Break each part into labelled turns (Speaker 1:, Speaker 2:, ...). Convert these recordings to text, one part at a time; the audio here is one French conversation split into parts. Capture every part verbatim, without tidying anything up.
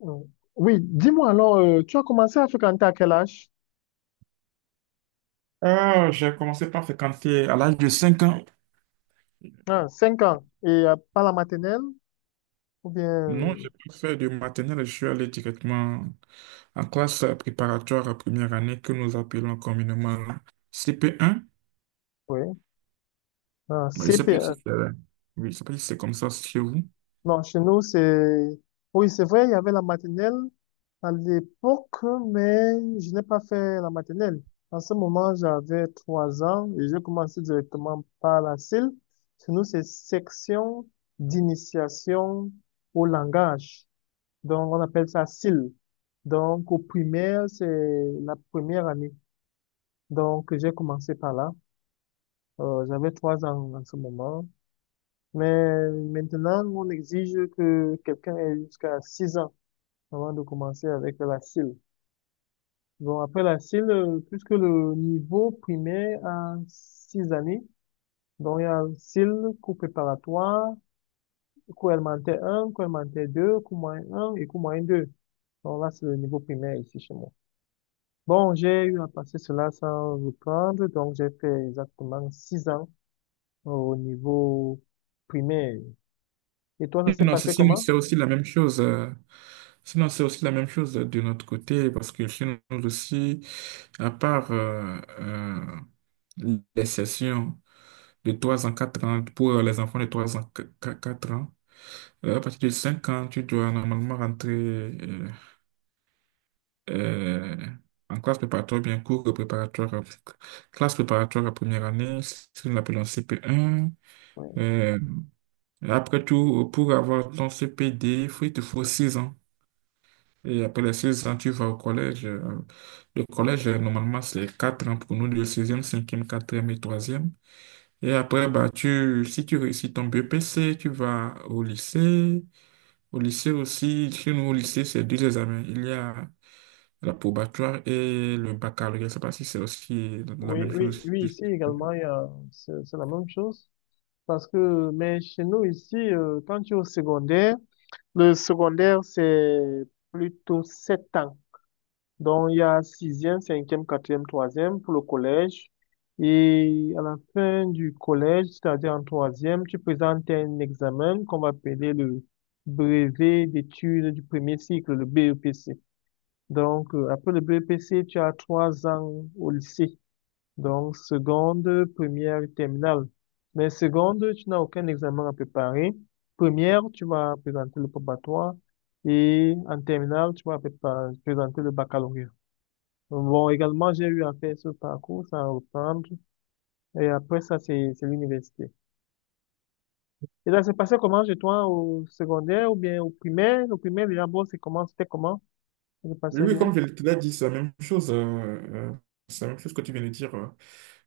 Speaker 1: Mm. Oui, dis-moi alors, euh, tu as commencé à fréquenter à quel âge?
Speaker 2: Ah, j'ai commencé par fréquenter à l'âge de cinq ans.
Speaker 1: Ah, cinq ans. Et euh, pas la maternelle? Ou bien,
Speaker 2: Non, j'ai
Speaker 1: euh,
Speaker 2: pas fait de maternelle, je suis allé directement en classe préparatoire à première année que nous appelons communément C P un.
Speaker 1: oui, ah,
Speaker 2: Bon, je sais
Speaker 1: C P.
Speaker 2: pas
Speaker 1: euh,
Speaker 2: si c'est euh, oui, je sais pas si c'est comme ça chez vous.
Speaker 1: Non, chez nous, c'est... Oui, c'est vrai, il y avait la maternelle à l'époque, mais je n'ai pas fait la maternelle. En ce moment, j'avais trois ans et j'ai commencé directement par la C I L. Chez nous, c'est section d'initiation au langage. Donc, on appelle ça S I L. Donc, au primaire, c'est la première année. Donc, j'ai commencé par là. Euh, j'avais trois ans en ce moment. Mais maintenant, on exige que quelqu'un ait jusqu'à six ans avant de commencer avec la S I L. Bon, après la S I L, euh, puisque le niveau primaire a six années, donc il y a S I L, cours préparatoire, cours élémentaire un, cours élémentaire deux, cours moyen un et cours moyen deux. Donc là, c'est le niveau primaire ici chez moi. Bon, j'ai eu à passer cela sans reprendre, donc j'ai fait exactement six ans au niveau primaire. Et toi, ça s'est
Speaker 2: Non, c'est
Speaker 1: passé
Speaker 2: sinon,
Speaker 1: comment?
Speaker 2: c'est aussi la même chose. euh, Sinon, c'est aussi la même chose de notre côté parce que chez nous aussi, à part euh, euh, les sessions de trois ans, quatre ans pour les enfants de trois ans, quatre ans. Euh, À partir de cinq ans, tu dois normalement rentrer euh, euh, en classe préparatoire, bien cours préparatoire, à- classe préparatoire à première année, ce que nous appelons C P un.
Speaker 1: Oui,
Speaker 2: Euh, et après tout, pour avoir ton C P D, il faut- il te faut six ans. Et après les six ans, tu vas au collège. Euh, Le collège, euh, normalement, c'est quatre ans pour nous, le sixième, cinquième, quatrième et troisième. Et après, bah, tu, si tu réussis ton B P C, tu vas au lycée. Au lycée aussi, chez nous au lycée, c'est deux examens. Il y a la probatoire et le baccalauréat. Je ne sais pas si c'est aussi la
Speaker 1: oui,
Speaker 2: même
Speaker 1: oui,
Speaker 2: chose
Speaker 1: oui,
Speaker 2: aussi.
Speaker 1: ici également, il y a- c'est c'est la même chose. Parce que, mais chez nous ici, euh, quand tu es au secondaire, le secondaire, c'est plutôt sept ans. Donc, il y a sixième, cinquième, quatrième, troisième pour le collège. Et à la fin du collège, c'est-à-dire en troisième, tu présentes un examen qu'on va appeler le brevet d'études du premier cycle, le B E P C. Donc, euh, après le B E P C, tu as trois ans au lycée. Donc, seconde, première et terminale. Mais seconde, tu n'as aucun examen à préparer. Première, tu vas présenter le probatoire. Et en terminale, tu vas prépa- présenter le baccalauréat. Bon, également, j'ai eu à faire ce parcours, ça à reprendre. Et après ça, c'est c'est l'université. Et là, c'est passé comment chez toi, au secondaire ou bien au primaire? Au primaire, déjà, bon, c'est comment, c'était comment? Ça se
Speaker 2: Oui,
Speaker 1: passait
Speaker 2: oui,
Speaker 1: bien.
Speaker 2: comme je te l'ai dit, c'est la même chose. euh, euh, c'est la même chose que tu viens de dire. euh.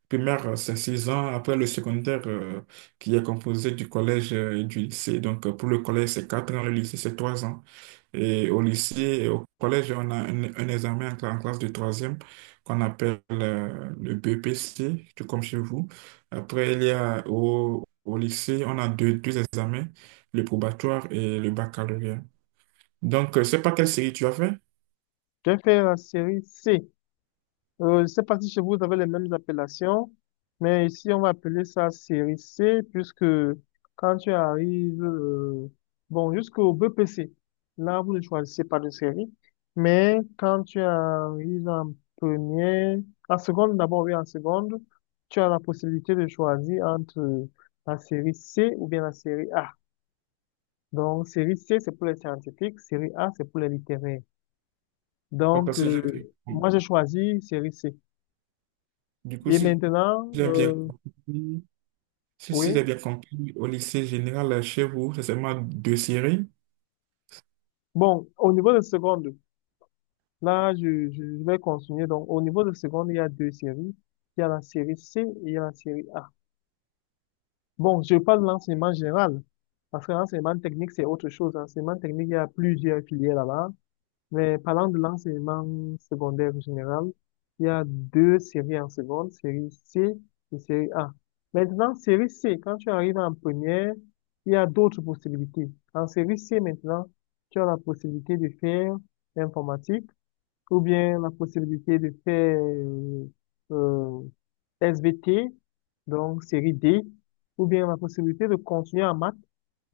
Speaker 2: Primaire, euh, c'est six ans. Après le secondaire, euh, qui est composé du collège euh, et du lycée. Donc, euh, pour le collège, c'est quatre ans, le lycée, c'est trois ans. Et au lycée et au collège, on a un, un examen en, cla- en classe de troisième qu'on appelle euh, le B P C, tout comme chez vous. Après, il y a au, au lycée, on a deux, deux examens, le probatoire et le baccalauréat. Donc, euh, je sais pas quelle série tu as fait.
Speaker 1: Tu as fait la série C. Euh, je ne sais pas si chez vous, vous avez les mêmes appellations, mais ici, on va appeler ça série C, puisque quand tu arrives, euh, bon, jusqu'au B P C, là, vous ne choisissez pas de série, mais quand tu arrives en première, en seconde, d'abord, oui, en seconde, tu as la possibilité de choisir entre la série C ou bien la série A. Donc, série C, c'est pour les scientifiques, série A, c'est pour les littéraires.
Speaker 2: Donc,
Speaker 1: Donc,
Speaker 2: si j'ai- bien
Speaker 1: euh,
Speaker 2: compris-
Speaker 1: moi, j'ai choisi série C.
Speaker 2: du coup,
Speaker 1: Et
Speaker 2: si
Speaker 1: maintenant,
Speaker 2: j'ai bien
Speaker 1: euh,
Speaker 2: compris, si, si
Speaker 1: oui.
Speaker 2: j'ai bien compris, au lycée général euh, chez vous, c'est seulement deux séries.
Speaker 1: Bon, au niveau de seconde, là, je, je je vais continuer. Donc, au niveau de seconde, il y a deux séries. Il y a la série C et il y a la série A. Bon, je parle de l'enseignement général. Parce que l'enseignement technique, c'est autre chose. L'enseignement technique, il y a plusieurs filières là-bas. Mais parlant de l'enseignement secondaire en général, il y a deux séries en seconde, série C et série A. Maintenant, série C, quand tu arrives en première, il y a d'autres possibilités. En série C, maintenant, tu as la possibilité de faire informatique ou bien la possibilité de faire euh, euh, S V T, donc série D, ou bien la possibilité de continuer en maths.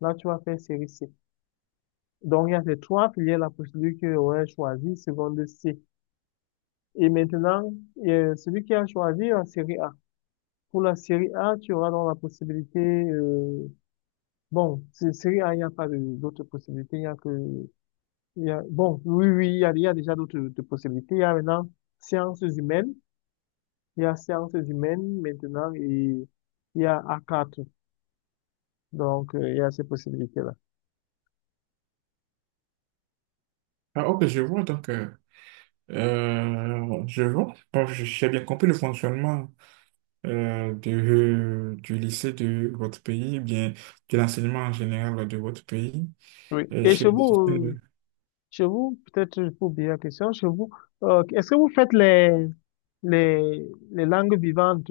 Speaker 1: Là, tu vas faire série C. Donc, il y a ces trois filières, la procédure que aurait choisi, seconde C. Et maintenant, euh, celui qui a choisi la série A. Pour la série A, tu auras donc la possibilité, euh, bon, c'est- série A, il n'y a pas de- d'autres possibilités, il n'y a que, il y a, bon, oui, oui, il y a, il y a déjà d'autres d'autres possibilités. Il y a maintenant sciences humaines, il y a sciences humaines maintenant, et il y a A4. Donc, euh, il y a ces possibilités-là.
Speaker 2: Ah, ok, je vois. Donc, euh, euh, je vois. Bon, je- j'ai bien compris le fonctionnement euh, de- du lycée de votre pays, bien de l'enseignement en général de votre pays.
Speaker 1: Oui.
Speaker 2: Et
Speaker 1: Et
Speaker 2: je-
Speaker 1: chez vous, euh, chez vous, peut-être pour oublier la question, chez vous, euh, est-ce que vous faites les, les, les langues vivantes?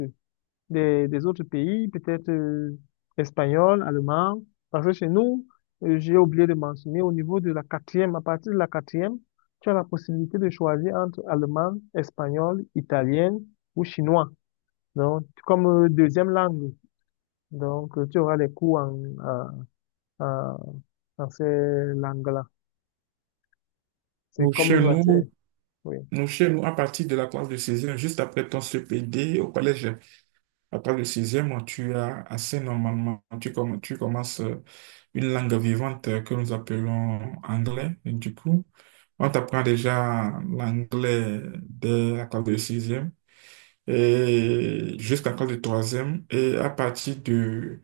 Speaker 1: des, des autres pays, peut-être euh, espagnol, allemand. Parce que chez nous, euh, j'ai oublié de mentionner, au niveau de la quatrième, à partir de la quatrième, tu as la possibilité de choisir entre allemand, espagnol, italien ou chinois. Donc, comme euh, deuxième langue. Donc, euh, tu auras les cours en, en, en, en ces langues-là. C'est
Speaker 2: Nous,
Speaker 1: comme
Speaker 2: chez
Speaker 1: une matière.
Speaker 2: nous,
Speaker 1: Oui,
Speaker 2: nous, chez nous, à partir de la classe de seize juste après ton C P D au collège, à partir de sixième tu as assez normalement, tu, comm- tu commences euh, une langue vivante euh, que nous appelons anglais. Et du coup, on t'apprend déjà l'anglais dès la classe de sixième et jusqu'à la classe de troisième. Et à partir de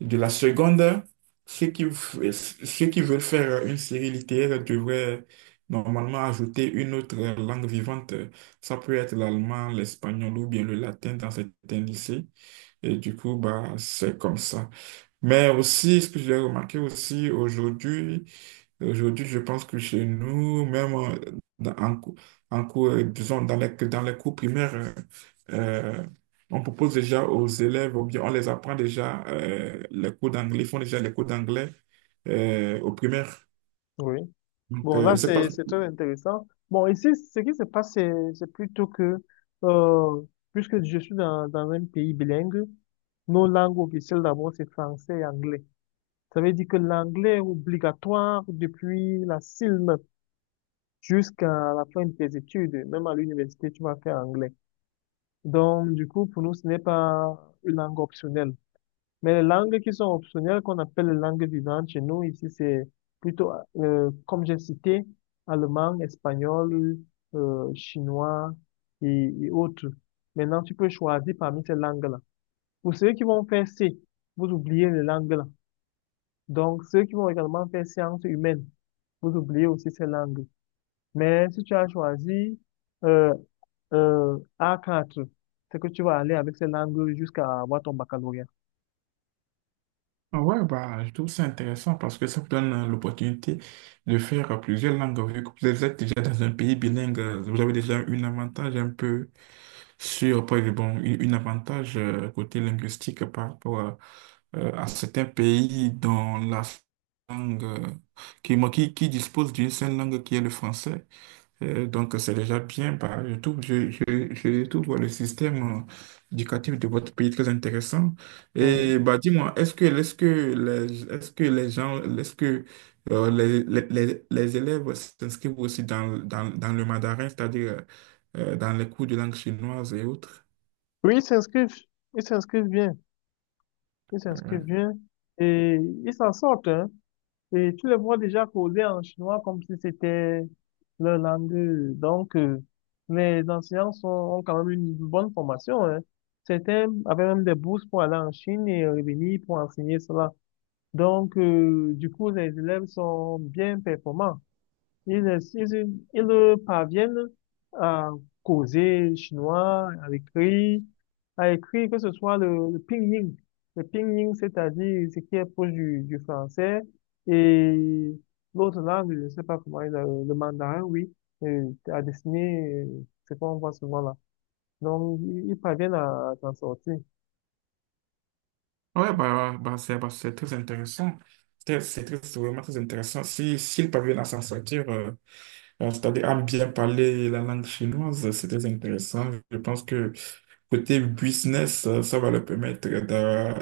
Speaker 2: de la seconde, ceux qui, f- ceux qui veulent faire une série littéraire devraient normalement ajouter une autre langue vivante. Ça peut être l'allemand, l'espagnol ou bien le latin dans certains lycées. Et du coup, bah, c'est comme ça. Mais aussi, ce que j'ai remarqué aussi aujourd'hui, aujourd'hui, je pense que chez nous, même euh, dans- en, cou- en cours, euh, disons, dans les, dans les cours primaires, euh, euh, on propose déjà aux élèves, ou bien on les apprend déjà euh, les cours d'anglais, ils font déjà les cours d'anglais euh, aux primaires.
Speaker 1: oui.
Speaker 2: Donc,
Speaker 1: Bon,
Speaker 2: euh, je
Speaker 1: là,
Speaker 2: sais pas.
Speaker 1: c'est, c'est très intéressant. Bon, ici, ce qui se passe, c'est, c'est plutôt que, euh, puisque je suis dans, dans un pays bilingue, nos langues officielles d'abord, c'est français et anglais. Ça veut dire que l'anglais est obligatoire depuis la C I L M jusqu'à la fin de tes études. Même à l'université, tu vas faire anglais. Donc, du coup, pour nous, ce n'est pas une langue optionnelle. Mais les langues qui sont optionnelles, qu'on appelle les langues vivantes chez nous, ici, c'est plutôt, euh, comme j'ai cité, allemand, espagnol, euh, chinois et, et autres. Maintenant, tu peux choisir parmi ces langues-là. Pour ceux qui vont faire C, vous oubliez les langues-là. Donc, ceux qui vont également faire sciences humaines, vous oubliez aussi ces langues. Mais si tu as choisi euh, euh, A quatre, c'est que tu vas aller avec ces langues jusqu'à avoir ton baccalauréat.
Speaker 2: Ah Ouais, bah, je trouve ça intéressant parce que ça vous donne euh, l'opportunité de faire euh, plusieurs langues. Vu que vous êtes déjà dans un pays bilingue, euh, vous avez déjà un avantage un peu sur, par exemple, bon, une, une avantage euh, côté linguistique par rapport à, euh, à certains pays dont la langue, euh, qui, qui, qui dispose d'une seule langue qui est le français. Euh, donc, c'est déjà bien. Bah, je trouve, je, je, je trouve voilà, le système euh, éducatif de votre pays très intéressant.
Speaker 1: Hmm.
Speaker 2: Et bah, dis-moi, est-ce que, est-ce que les, est-ce que les gens, est-ce que euh, les, les, les- les élèves s'inscrivent aussi dans, dans, dans le mandarin, c'est-à-dire euh, dans les cours de langue chinoise et autres?
Speaker 1: Oui, ils s'inscrivent. Ils s'inscrivent bien. Ils s'inscrivent
Speaker 2: Ouais.
Speaker 1: bien. Et ils s'en sortent, hein. Et tu les vois déjà causer en chinois comme si c'était leur langue. Donc, euh, les enseignants sont, ont quand même une bonne formation. Hein. Certains avaient même des bourses pour aller en Chine et revenir pour enseigner cela. Donc, euh, du coup, les élèves sont bien performants. Ils, ils, ils parviennent à causer chinois, à écrire à écrire que ce soit le, le pinyin. Le pinyin, c'est-à-dire ce qui est proche du, du français, et l'autre langue, je ne sais pas comment, il le, le mandarin, oui, euh, à dessiner, euh, c'est qu'on voit souvent là. Donc, ils ils parviennent à, à s'en sortir.
Speaker 2: Ouais, bah, bah, c'est bah, c'est très intéressant. C'est c'est très- c'est vraiment très intéressant. Si, s'ils parviennent à s'en sortir, euh, Euh, c'est-à-dire à bien parler la langue chinoise, c'est très intéressant. Je pense que côté business, euh, ça va leur permettre d'a-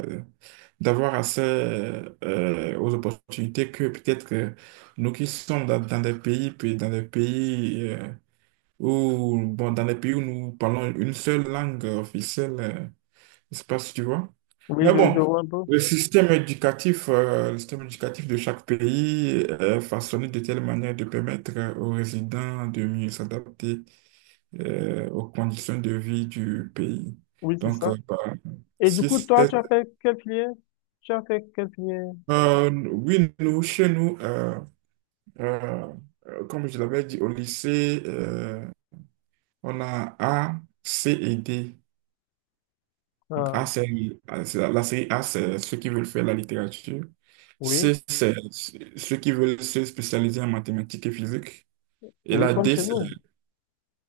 Speaker 2: d'avoir accès euh, aux opportunités que peut-être euh, nous qui sommes dans, dans des pays, puis dans des pays euh, où bon, dans des pays où nous parlons une seule langue officielle. euh, je sais pas si tu vois.
Speaker 1: Oui,
Speaker 2: Mais
Speaker 1: je,
Speaker 2: bon,
Speaker 1: je vois un peu.
Speaker 2: le système éducatif, euh, le système éducatif de chaque pays est façonné de telle manière de permettre aux résidents de mieux s'adapter euh, aux conditions de vie du pays.
Speaker 1: Oui, c'est
Speaker 2: Donc, euh,
Speaker 1: ça.
Speaker 2: bah,
Speaker 1: Et du
Speaker 2: si
Speaker 1: coup, toi,
Speaker 2: c'est,
Speaker 1: tu as fait quelle filière? Tu as fait quelle filière?
Speaker 2: euh, oui, nous, chez nous, euh, euh, euh, comme je l'avais dit au lycée, euh, on a A, C et D.
Speaker 1: Ah,
Speaker 2: A, c'est ah, c'est- la série A, c'est ceux qui veulent faire la littérature. C,
Speaker 1: oui,
Speaker 2: c'est ceux qui veulent se spécialiser en mathématiques et physique. Et
Speaker 1: oui,
Speaker 2: la
Speaker 1: comme
Speaker 2: D,
Speaker 1: chez
Speaker 2: c'est
Speaker 1: nous.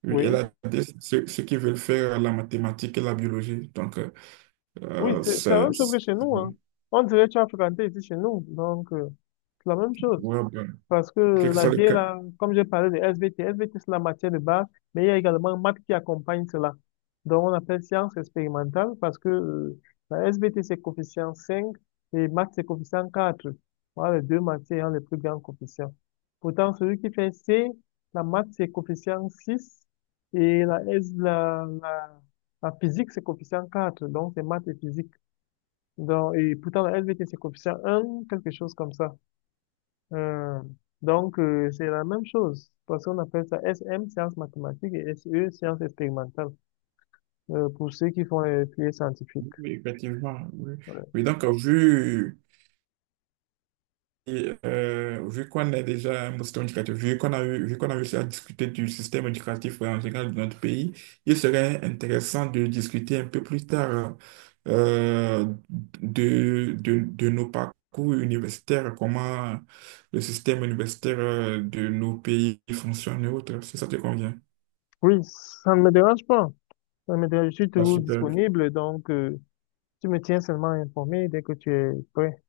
Speaker 2: oui, et
Speaker 1: Oui,
Speaker 2: la D, c'est ceux, ceux qui veulent faire la mathématique et la biologie. Donc, euh,
Speaker 1: oui,
Speaker 2: euh,
Speaker 1: c'est c'est la
Speaker 2: c'est
Speaker 1: même chose que
Speaker 2: c'est-
Speaker 1: chez nous, hein. On dirait que tu as fréquenté ici chez nous, donc euh, c'est la même chose.
Speaker 2: ouais, ouais.
Speaker 1: Parce que
Speaker 2: Quel que
Speaker 1: la
Speaker 2: soit le
Speaker 1: bière,
Speaker 2: cas.
Speaker 1: là, comme j'ai parlé de S V T, S V T, c'est la matière de base, mais il y a également maths qui accompagne cela. Donc, on appelle sciences expérimentales parce que euh, la S V T, c'est coefficient cinq et maths, c'est coefficient quatre. Voilà les deux matières ayant les plus grands coefficients. Pourtant, celui qui fait C, la maths, c'est coefficient six et la, S, la, la, la physique, c'est coefficient quatre. Donc, c'est maths et physique. Donc, et pourtant, la S V T, c'est coefficient un, quelque chose comme ça. Euh, donc, euh, c'est la même chose, parce qu'on appelle ça S M, sciences mathématiques, et S E, sciences expérimentales, euh, pour ceux qui font les filières scientifiques.
Speaker 2: Oui, effectivement. Oui,
Speaker 1: Voilà.
Speaker 2: Oui, donc, euh, vu. Et, euh, vu qu'on est déjà un bon système éducatif, vu qu'on a eu, vu qu'on a réussi à discuter du système éducatif en général de notre pays, il serait intéressant de discuter un peu plus tard euh, de, de, de nos parcours universitaires, comment le système universitaire euh, de nos pays fonctionne et autres, si ça te convient.
Speaker 1: Oui, ça ne me dérange pas. Ça me dérange, je suis
Speaker 2: Bah,
Speaker 1: toujours
Speaker 2: super.
Speaker 1: disponible, donc euh, tu me tiens seulement informé dès que tu es prêt.